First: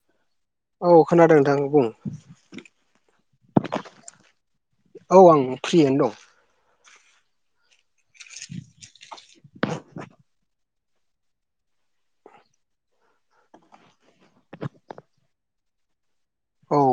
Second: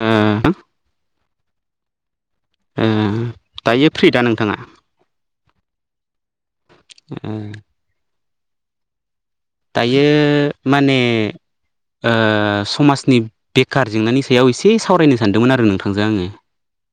उम औ खोनादों नोंथां बुं उम दायो फ्रि दा नोंथाङा फ्रियानो दं उम दायो माने ओ समाजनि बेखार जेंनानि सायाव एसे सावरायनो सानदोंमोन आरो नोंथांजो आङो औ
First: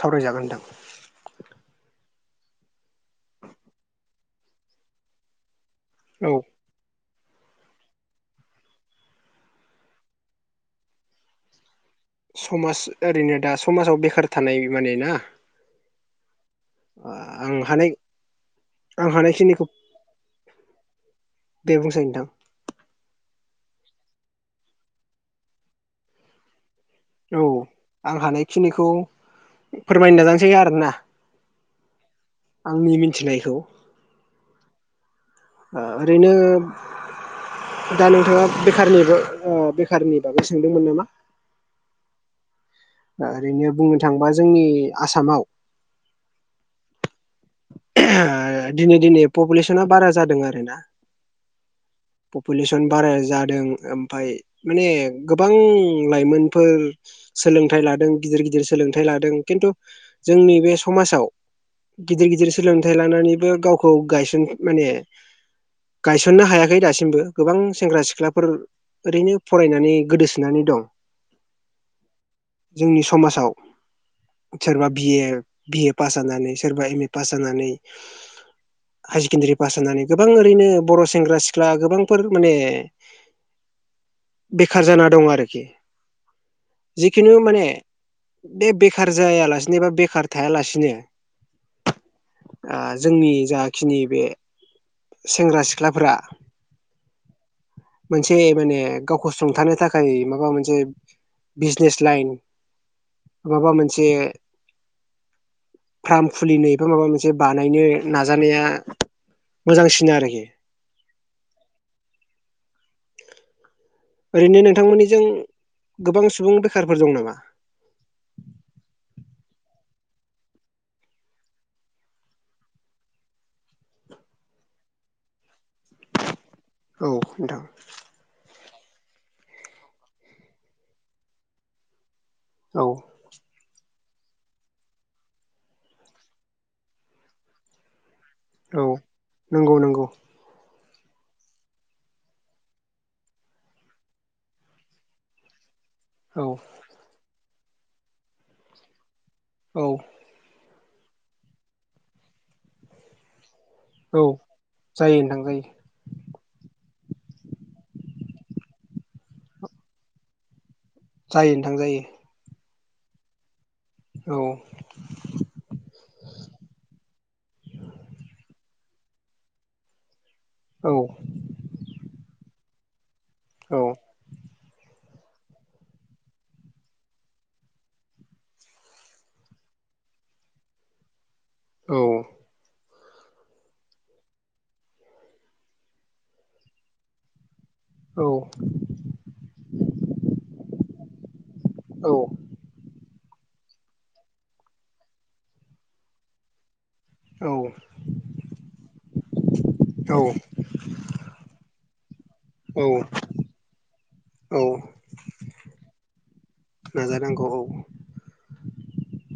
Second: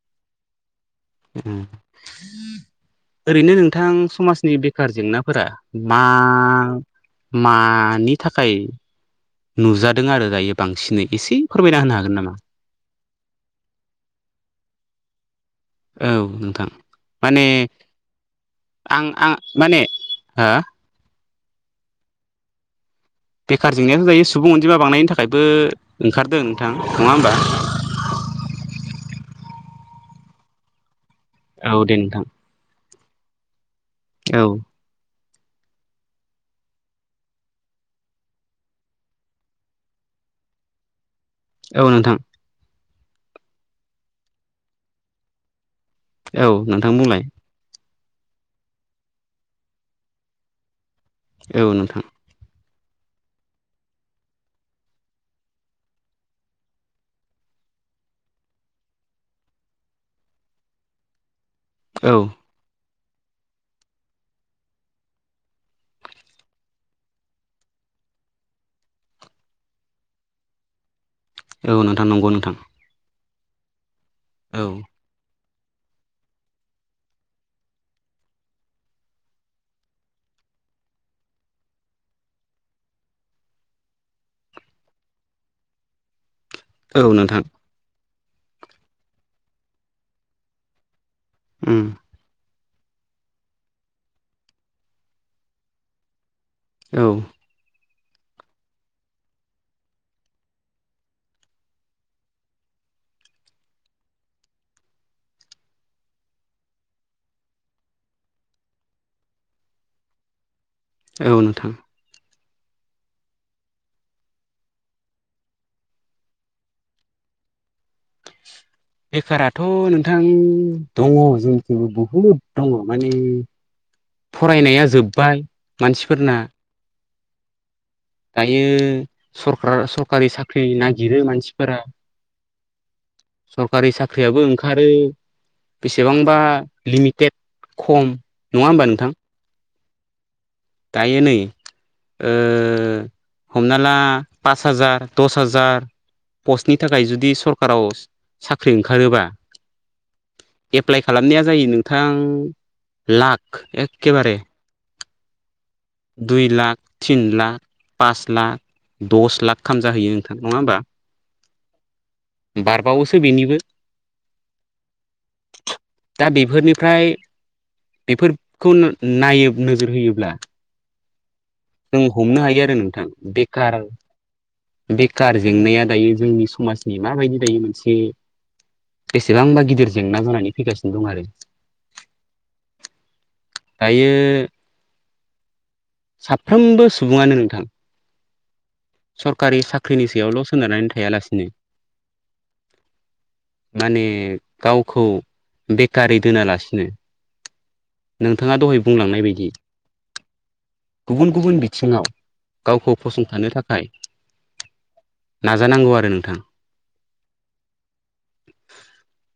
सावरायजागोन नोंथां उम ओरैनो नोंथां समाजनि बेखार जेंनाफोरा औ मा-मानि थाखाय नुजादों आरो दायो बांसिनै एसे फोरमायना होनो हागोन नामा समाज ओरैनो दा समाजाव बेखार थानाय माने ना औ नों थां माने आं हानाय आं आं माने हो दे बुंसाय नोंथां बेखार जेंनायाथ' दायो सुबुं अनजिमा बांनायनि थाखायबो ओंखारदों नोंथां नङा होमबा औ आं हानायखिनिखौ फोरमायनो नाजानसै आरोना औ दे नोंथां आंनि मिनथिनायखौ औ ओ ओरैनो दा नोंथाङा बेखारनिबो ओ बेखारनि बागै सोंदोंमोन नामा औ नोंथां ओ ओरैनो बुंनो थाङोबा जोंनि आसामाव औ नोंथां बुंलाय ओ दिने दिनै पपुलेसना बारा जादों आरो ना औ नोंथां पपुलेसन बारा जादों ओमफाय माने गोबां लाइमोनफोर सोलोंथाइ लादों गिदिर गिदिर सोलोंथाइ लादों खिन्थु जोंनि बे समाजाव औ गिदिर गिदिर सोलोंथाइ लानानैबो गावखौ गायसन माने गायसननो हायाखै दासिमबो गोबां सेंग्रा सिख्लाफोर ओरैनो फरायनानै गोदोसोनानै दं औ नोंथां नंगौ नोंथां जोंनि समाजाव औ सोरबा बि ए बि ए पास जानानै सोरबा एम ए पास जानानै हायार सेकेण्डारि पास जानानै गोबां ओरैनो बर' सेंग्रा सिख्ला गोबांफोर माने बेखार जाना दं आरोखि औ जिखुनु नोंथां माने बे बेखार जायालासिनो बा बेखार थायालासिनो उम जोंनि जाखिनि बे सेंग्रा सिख्लाफोरा औ मोनसे माने गावखौ सुंथानो थाखाय माबा मोनसे बिजनेस लाइन माबा मोनसे फार्म खुलिनो एबा माबा मोनसे बानायनो नाजानाया मोजांसिन आरोखि औ नोंथां ओरैनो नोंथांमोननिजों गोबां सुबुं बेखारफोर दं नामा बेखाराथ' नोंथां दङ जोंनिखिबो बुहुद दङ माने फरायनाया जोब्बाय मानसिफोरना औ नोंथां हायो सरकार सरकारि साख्रि नागिरो मानसिफोरा औ सरकारि सा ख्रियाबो ओंखारो बेसेबांबा लिमिटेद खम नङा होमबा औ नोंथां नंगौ नंगौ दायो नै ओ हमना ला पास हाजार दस हाजार औ पस्टनि थाखाय जुदि सरकाराव साख्रि ओंखारोबा औ एप्लाइ खालामनाया जायो नोंथां लाख औ एखेबारे जायो नोंथां जायो। दुइ लाख तिन लाख पास लाख दस लाख खाम जाहैयो नोंथां नंङा होमबा जायो नोंथां जायो बारबावोसो बेनिबो औ दा बेफोरनिफ्राय बेफोरखौ नायो नोजोर होयोब्ला औ जों हमनो हायो आरो नोंथां बेखार औ बेखार जेंनाया दायो जोंनि समाजनि माबायदि दायो मोनसे बेसेबांबा गिदिर जेंना जानानै फैगासिनो दं आरो औ दायो साफ्रोमबो सुबुङानो नोंथां औ सरकारि साख्रिनि सायावल' सोनारनानै थायालासिनो माने गावखौ बेकारि दोनालासिनो औ नोंथांङा दहाय बुंलांनाय बायदि गुबुन गुबुन बिथिङाव औ गावखौ फसंथानो था खाय औ नाजानांगौ आरो नोंथां नाजानांगौ औ [inaudible]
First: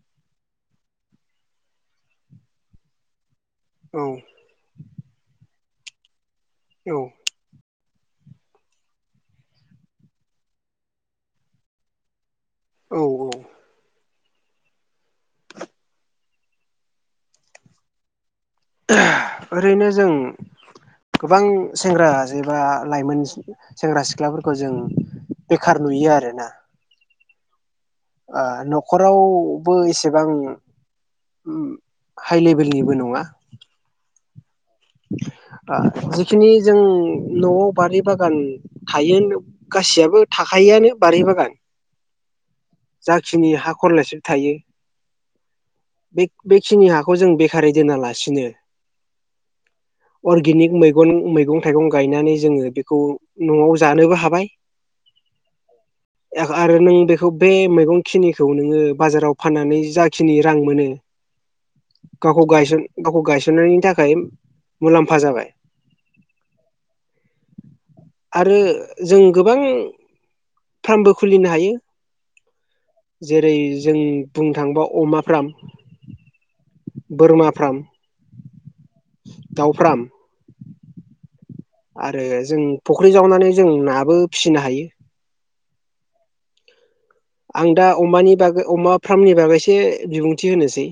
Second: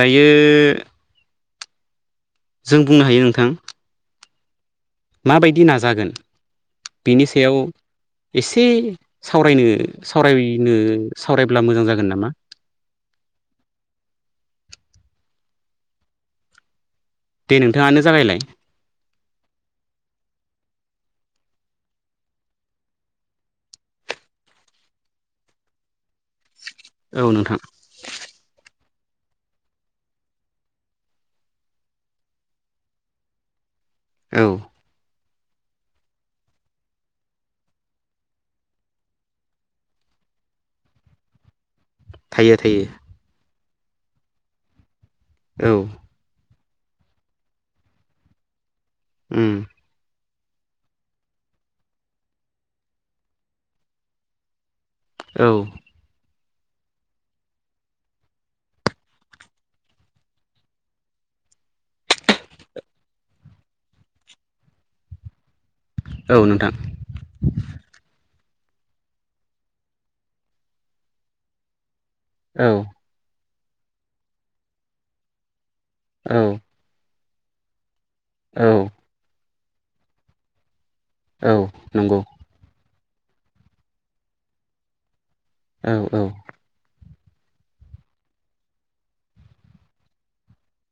दायो जों बुंनो हायो नोंथां औ माबायदि नाजागोन औ बिनि सायाव एसे सावरायनो सावरायनो सावरायब्ला मोजां जागोन नामा? औ औ। दे नोंथाङानो जागायलाय। ओरैनो जों गोबां सेंग्रा एबा लाइमोन सेंग्रा-सिख्लाफोरखौ जों बेखार नुयो आरोना। औ नोंथां। आ न'खरावबो एसेबां हाइ लेभेलनिबो नङा। औ। [inaudible] आ-जिखिनि जों न'आव बारि बागान थायो गासियाबो थाखायो। बिआनि बारि बागान थायो थायो जाखिनि हा खरलेबसे थायो औ। बे बेखिनि हाखौ जों बेखारै दोनालासिनो उम। अर्गेनिक मैगन-मैगं-थाइगं गायनानै जोङो बेखौ न'आव जानोबो हाबाय। औ। आरो नों बेखौ बे मैगं खिनिखौ नोङो बाजाराव फाननानै जाखिनि रां मोनो गावखौ गायस-गावखौ गायसननायनि थाखाय मुलाम्फा जाबाय। औ, नोंथां। आरो जों गोबां फार्मबो खुलिनो हायो। औ। जेरै जों बुंनो थाङोबा अमा फ्राम। औ। बोरमा फ्राम। औ। दाउ फ्राम। औ नंगौ आरो जों फुख्रि जावनानै जों नाबो फिसिनो हायो। औ औ। आं दा अमानि बागै अमा फ्रामनि बागैसो बिबुंथि होनोसै।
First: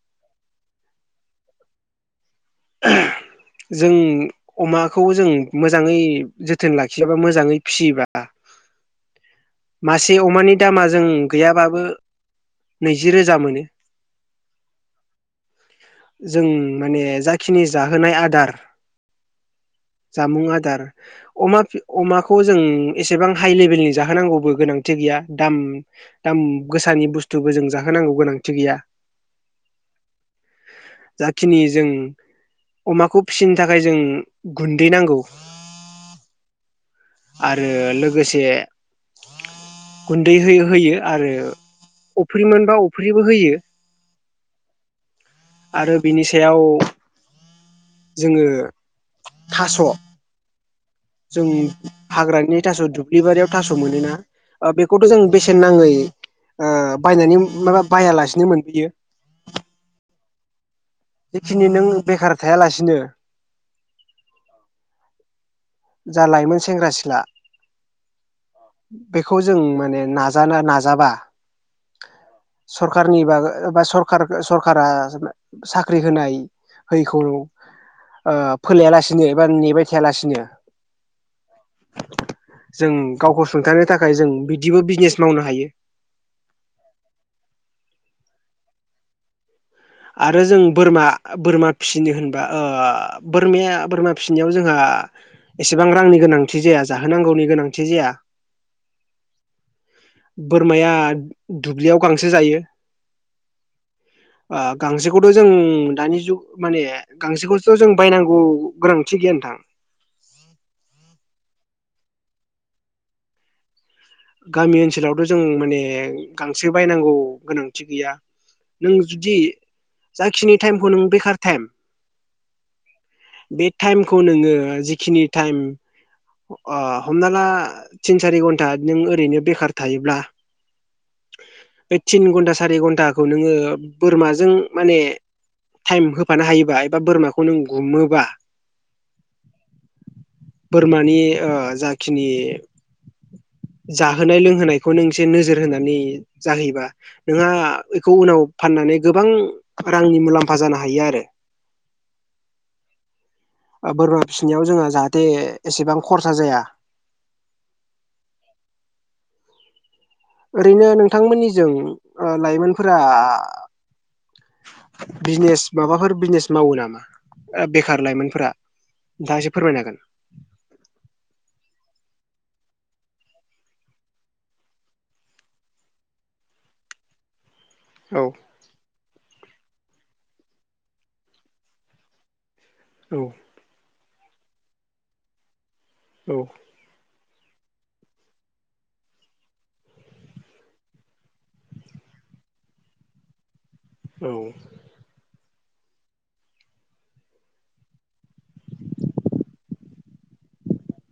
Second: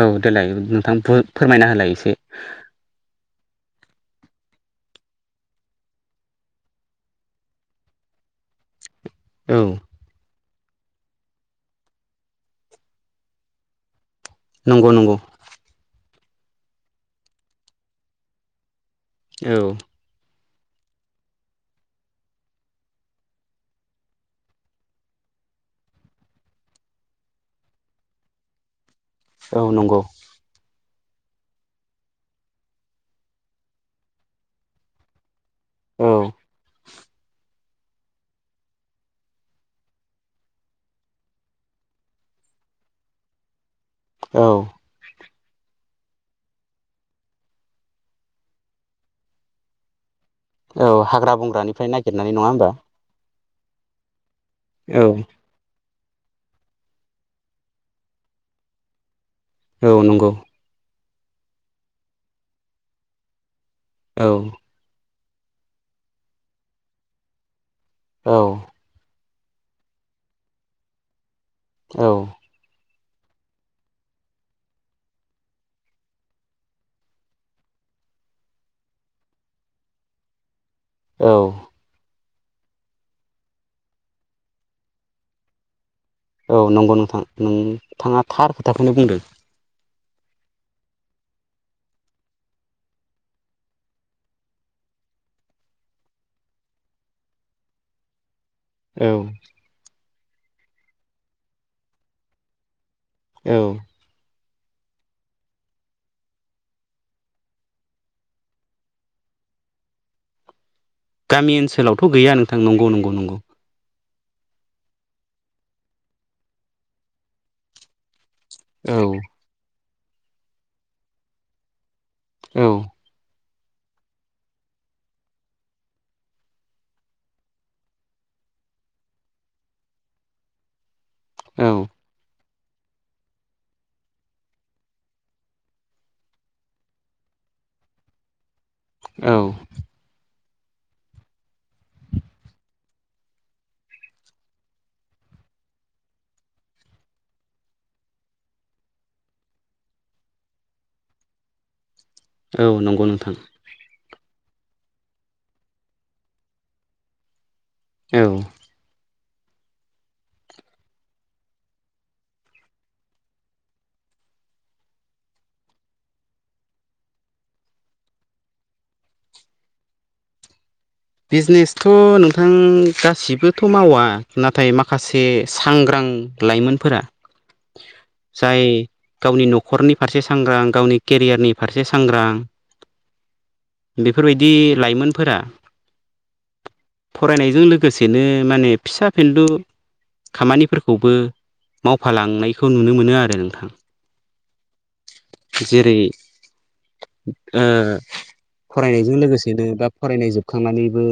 औ देलाय नोंथां। फोरमायना होलाय एसे। [unintelligible] जों अमाखौ जों मोजाङै जोथोन लाखियाबा मोजाङै फियोबा औ मासे अमानि दामा जों गैयाबाबो नैजि रोजा मोनो। नंगौ नंगौ। जों माने जाखिनि जाहोनाय आदार औ। जामुं आदार अमा-अमाखौ जों एसेबां हाइ लेभेलनि जाहोनांगौबो गोनांथि गैया। दाम दाम गोसानि बुस्थुबो जों जाहोनांगौ गोनांथि गैया। औ नंगौ। जाखिनि जों अमाखौ फिसिनो थाखाय जों गुन्दै नांगौ औ। आरो लोगोसे गुन्दै हो- होयो आरो अफ्रि मोनबा अफ्रिबो होयो। औ। आरो बिनि सायाव जोङो थास' औ हाग्रा जों बंग्रानिफ्राय नागिरनानै नङा हाग्रानि होमबा थास' दुब्लि बारियाव थास' मोनोना ओ औ बेखौथ' जों बेसेन नाङै ओ बायनानै माबा बायालासिनो मोनबोयो। औ नंगौ। जेखिनि नों बेखार थायालासिनो औ जा लाइमोन सेंग्रा-सिख्ला औ बेखौ जों माने नाजानो नाजाबा औ सरखारनि बागै सरकाय सरकारा जोंनो साख्रि होनाय हैयैखौ ओ फोलाया लासिनो एबा नेबाय थायालासिनो औ जों गावखौ सुंथानो थाखाय जों बिदिबो बिजनेस मावनो हायो। औ नंगौ नोंथां नोंथाङा थार खोथाखौनो बुंदों। आरो जों बोरमा बोरमा फिसिनो होनबा ओ बोरमाया बोरमा फिनायाव जोंहा आ एसेबां रांनि गोनांथि जाया जाहोनांगौनि गोनांथि जाया। औ बोरमाया दुब्लियाव गांसो जायो। औ आ गांसोखौथ' जों दानि जुग माने गांसोखौसोथ' जों बायनांगौ गोनांथि गैया नोंथां। [inaudible] गामि ओनसोलावथ' गैया नोंथां नंगौ नंगौ नंगौ। गामि ओनसोलावथ' जों माने गांसो बायनांगौ गोनांथि गैया। औ नों जुदि जाखिनि टाइमखौ नों बेखार टाइम औ बे टाइमखौ नोङो जिखिनि टाइम ओ हमना ला थिन सारि घन्टा नों ओरैनो बेकार थायोब्ला औ थिन घन्टा सारि घन्टाखौ नोङो बोरमाजों माने टाइम होफानो हायोबा एबा बोरमाखौ नों गुमोबा औ बोरमानि ओ जाखिनि जाहोनाय लोंहोनायखौ नों एसे नोजोर होनानै जाहोयोबा। नोंहा बेखौ उनाव फाननानै गोबां रांनि मुलाम्फा जानो हायो आरो। औ नंगौ नोंथां। बोरमा फिसिनायाव जोंहा जाहाथे एसेबां खरसा जाया। औ ओरैनो नोंथांमोननिजों ओ लाइमोनफोरा बिजनेस माबाफोर बिजनेस मावो नामा? ओ बेखार लाइमोनफोरा नोंथांआ एसे फोरमायनो हागोन? बिजनेसथ' नोंथां गासिबोथ' मावा नाथाय माखासे सांग्रां लाइमोनफोरा [inaudible] जाय गावनि न' खरनि फारसे सांग्रां गावनि केरियारनि फारसे सांग्रां औ बेफोरबायदि लाइमोनफोरा औ। फरायनायजों लोगोसेनो माने फिसा फेन्लु खामानिफोरखौबो मावफालांनायखौ नुनो मोनो आरो नोंथां। औ। जेरै ओ फरायनायजों लोगोसेनो बा फरायनाय जोब- खांनानैबो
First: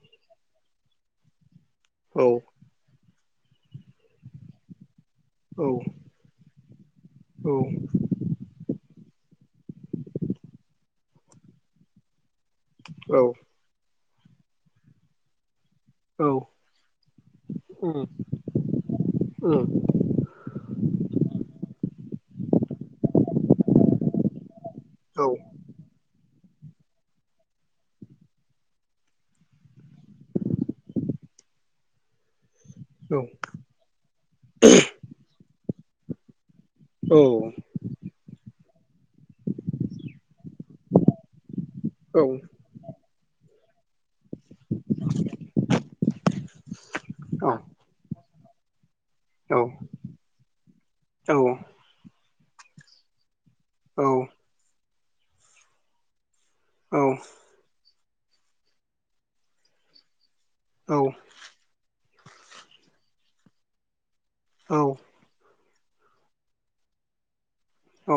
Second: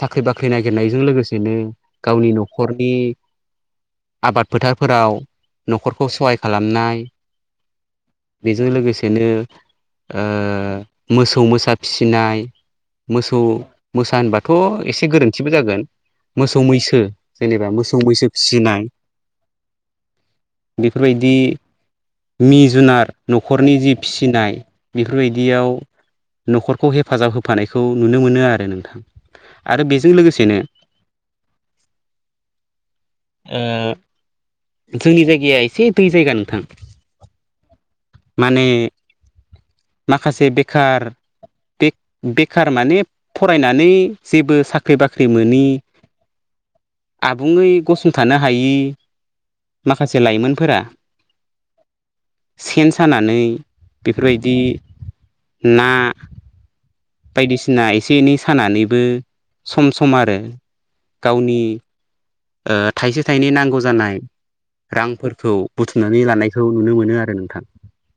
साख्रि बाख्रि नागिरनायजों लोगोसेनो औ गावनि न'खरनि आबाद फोथारफोराव। औ न'खरखौ सहाय खालामनाय औ उम औ बेजों लोगोसे सेनो ओ मोसौ मोसा फिसिनाय। मोसौ मोसा होनबाथ' एसे गोरोन्थिबो जागोन। मोसौ मैसो जेनेबा मोसौ मैसो फिसोनाय। बेफोर बायदि। मि जुनार न'खरनि जि फिसिनाय बेफोरबायदि याव न'खरखौ हेफाजाब होफानाय खौ नुनो मोनो आरो नोंथां। आरो बेजों लोगोसेनो। [unintelligible] ओ जोंनि जायगाया एसे दै जायगा नोंथां। औ। माने। माखासे बेखार बे बेखार माने फरायनानै जेबो साख्रि बाख्रि मोनोनि आबुङै गसं थानो हायै माखासे लाइमोनफोरा औ सेन सानानै औ बेफोरबायदि ना। बायदिसिना एसे एनै सानानैबो सम सम आरो औ। गावनि ओ थाइसे थाइनै नांगौ जानाय औ रांफोरखौ बुथुमनानै लानायखौ नुनो मोनो आरो नोंथां। औ।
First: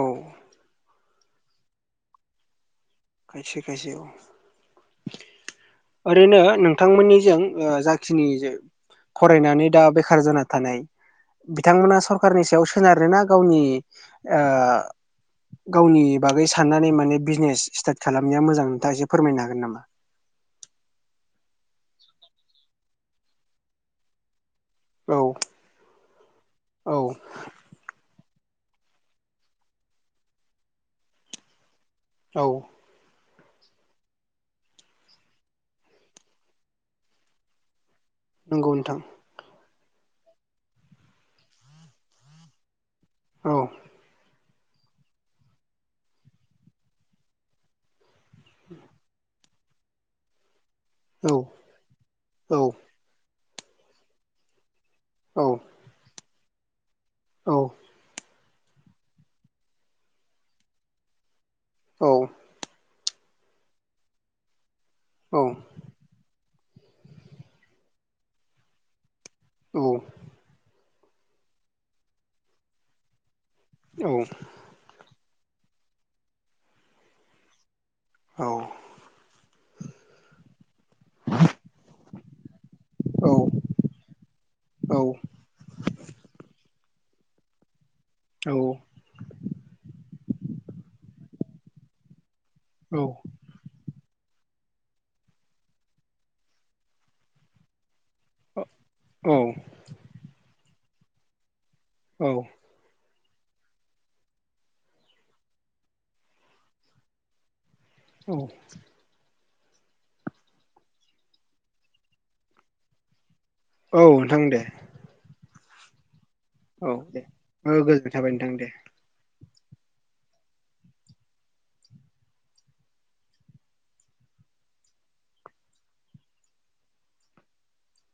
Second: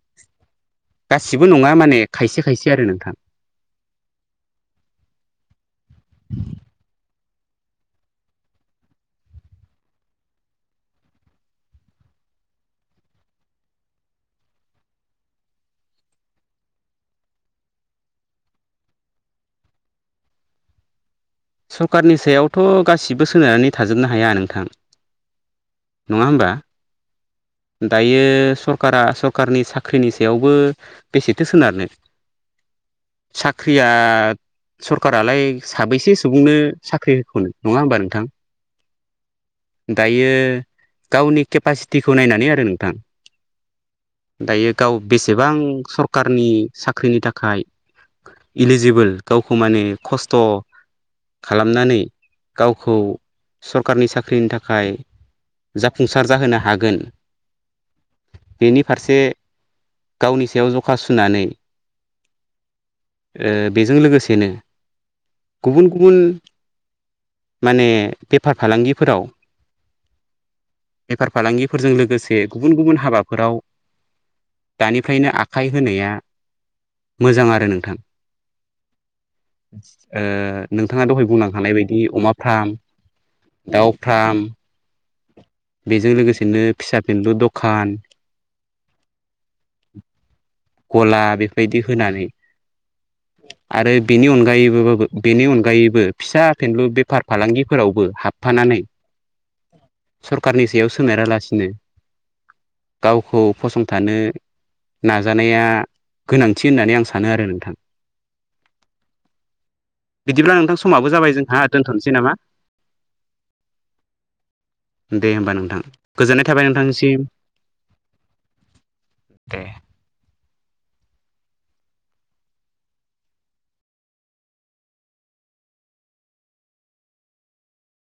गासिबो नङा माने खायसे खायसे आरो नोंथां खायसे खायसे औ। ओरैनो नोंथांमोननि जों ओ जाखिनि जों फरायनानै दा बेखार जाना थानाय बिथांमोना सरखारारनि सायाव सोनारोना गावनि ओ गावनि बागै साननानै माने बिजनेस स्टार्ट खालामनाया मोजां नोंथाङा एसे फोरमायनो हागोन नामा? सरकारनि सायावथ' गासिबो सोनारनानै थाजोबनो हाया नोंथां। औ नङा होमबा। दायो सरकारा सरकारनि साख्रिनि सायावबो बेसेथो सोनारनो। औ। साख्रिया सरखारालाय साबैसे सुबुंनो साख्रि होखनो नङा होनोमबा नों नंगौ नोंथां। दायो गावनि केपासिटिखौ नायनानै आरो नोंथां। औ। दायो गाव बेसेबां सरकारनि साख्रिनि थाखाय। इलिजिबोल गावखौ माने खस्थ' औ खालामनानै औ गावखौ सरकारनि साख्रिनि थाखाय। जाफुंसार जाहोनो हागोन। औ। बेनि फारसे गावनि सायाव जखा सुनानै औ। बेजों लोगोसेनो औ। गुबुन गुबुन माने बेफार फालांगिफोराव औ। बेफार फालांगिफोरजों लोगोसे गुबुन गुबुन हाबाफोराव औ दानिफ्रायनो आखा आखाइ होनाया मोजां आरो नोंथां ओ, नोंथाङा दहाय बुंलांखानाय बायदि अमा फाम औ दाउ फार्म औ बेजों लोगोसेनो फिसा फिन्लु दखान गला बेबायदि होनानै औ, आरो बेनि अनगायैबोबाबो बेनि अनगायैबो फिसा फेनलु बेफार फालांगिफोरावबो हाबफानानै औ सरखारनि सायाव सोनायारालासिनो औ, गावखौ फसंथानो नाजानाया गोनांथि होननानै आं सानो आरो नोंथां। औ, बिदिब्ला नोंथां समाबो जाबाय जोंहा दोनथ'नोसै नामा? औ, दे होमबा नोंथां। गोजोननाय थाबाय औ नोंथांनिसिम दे गोजोननाय थाबाय नोंथां दे। दे।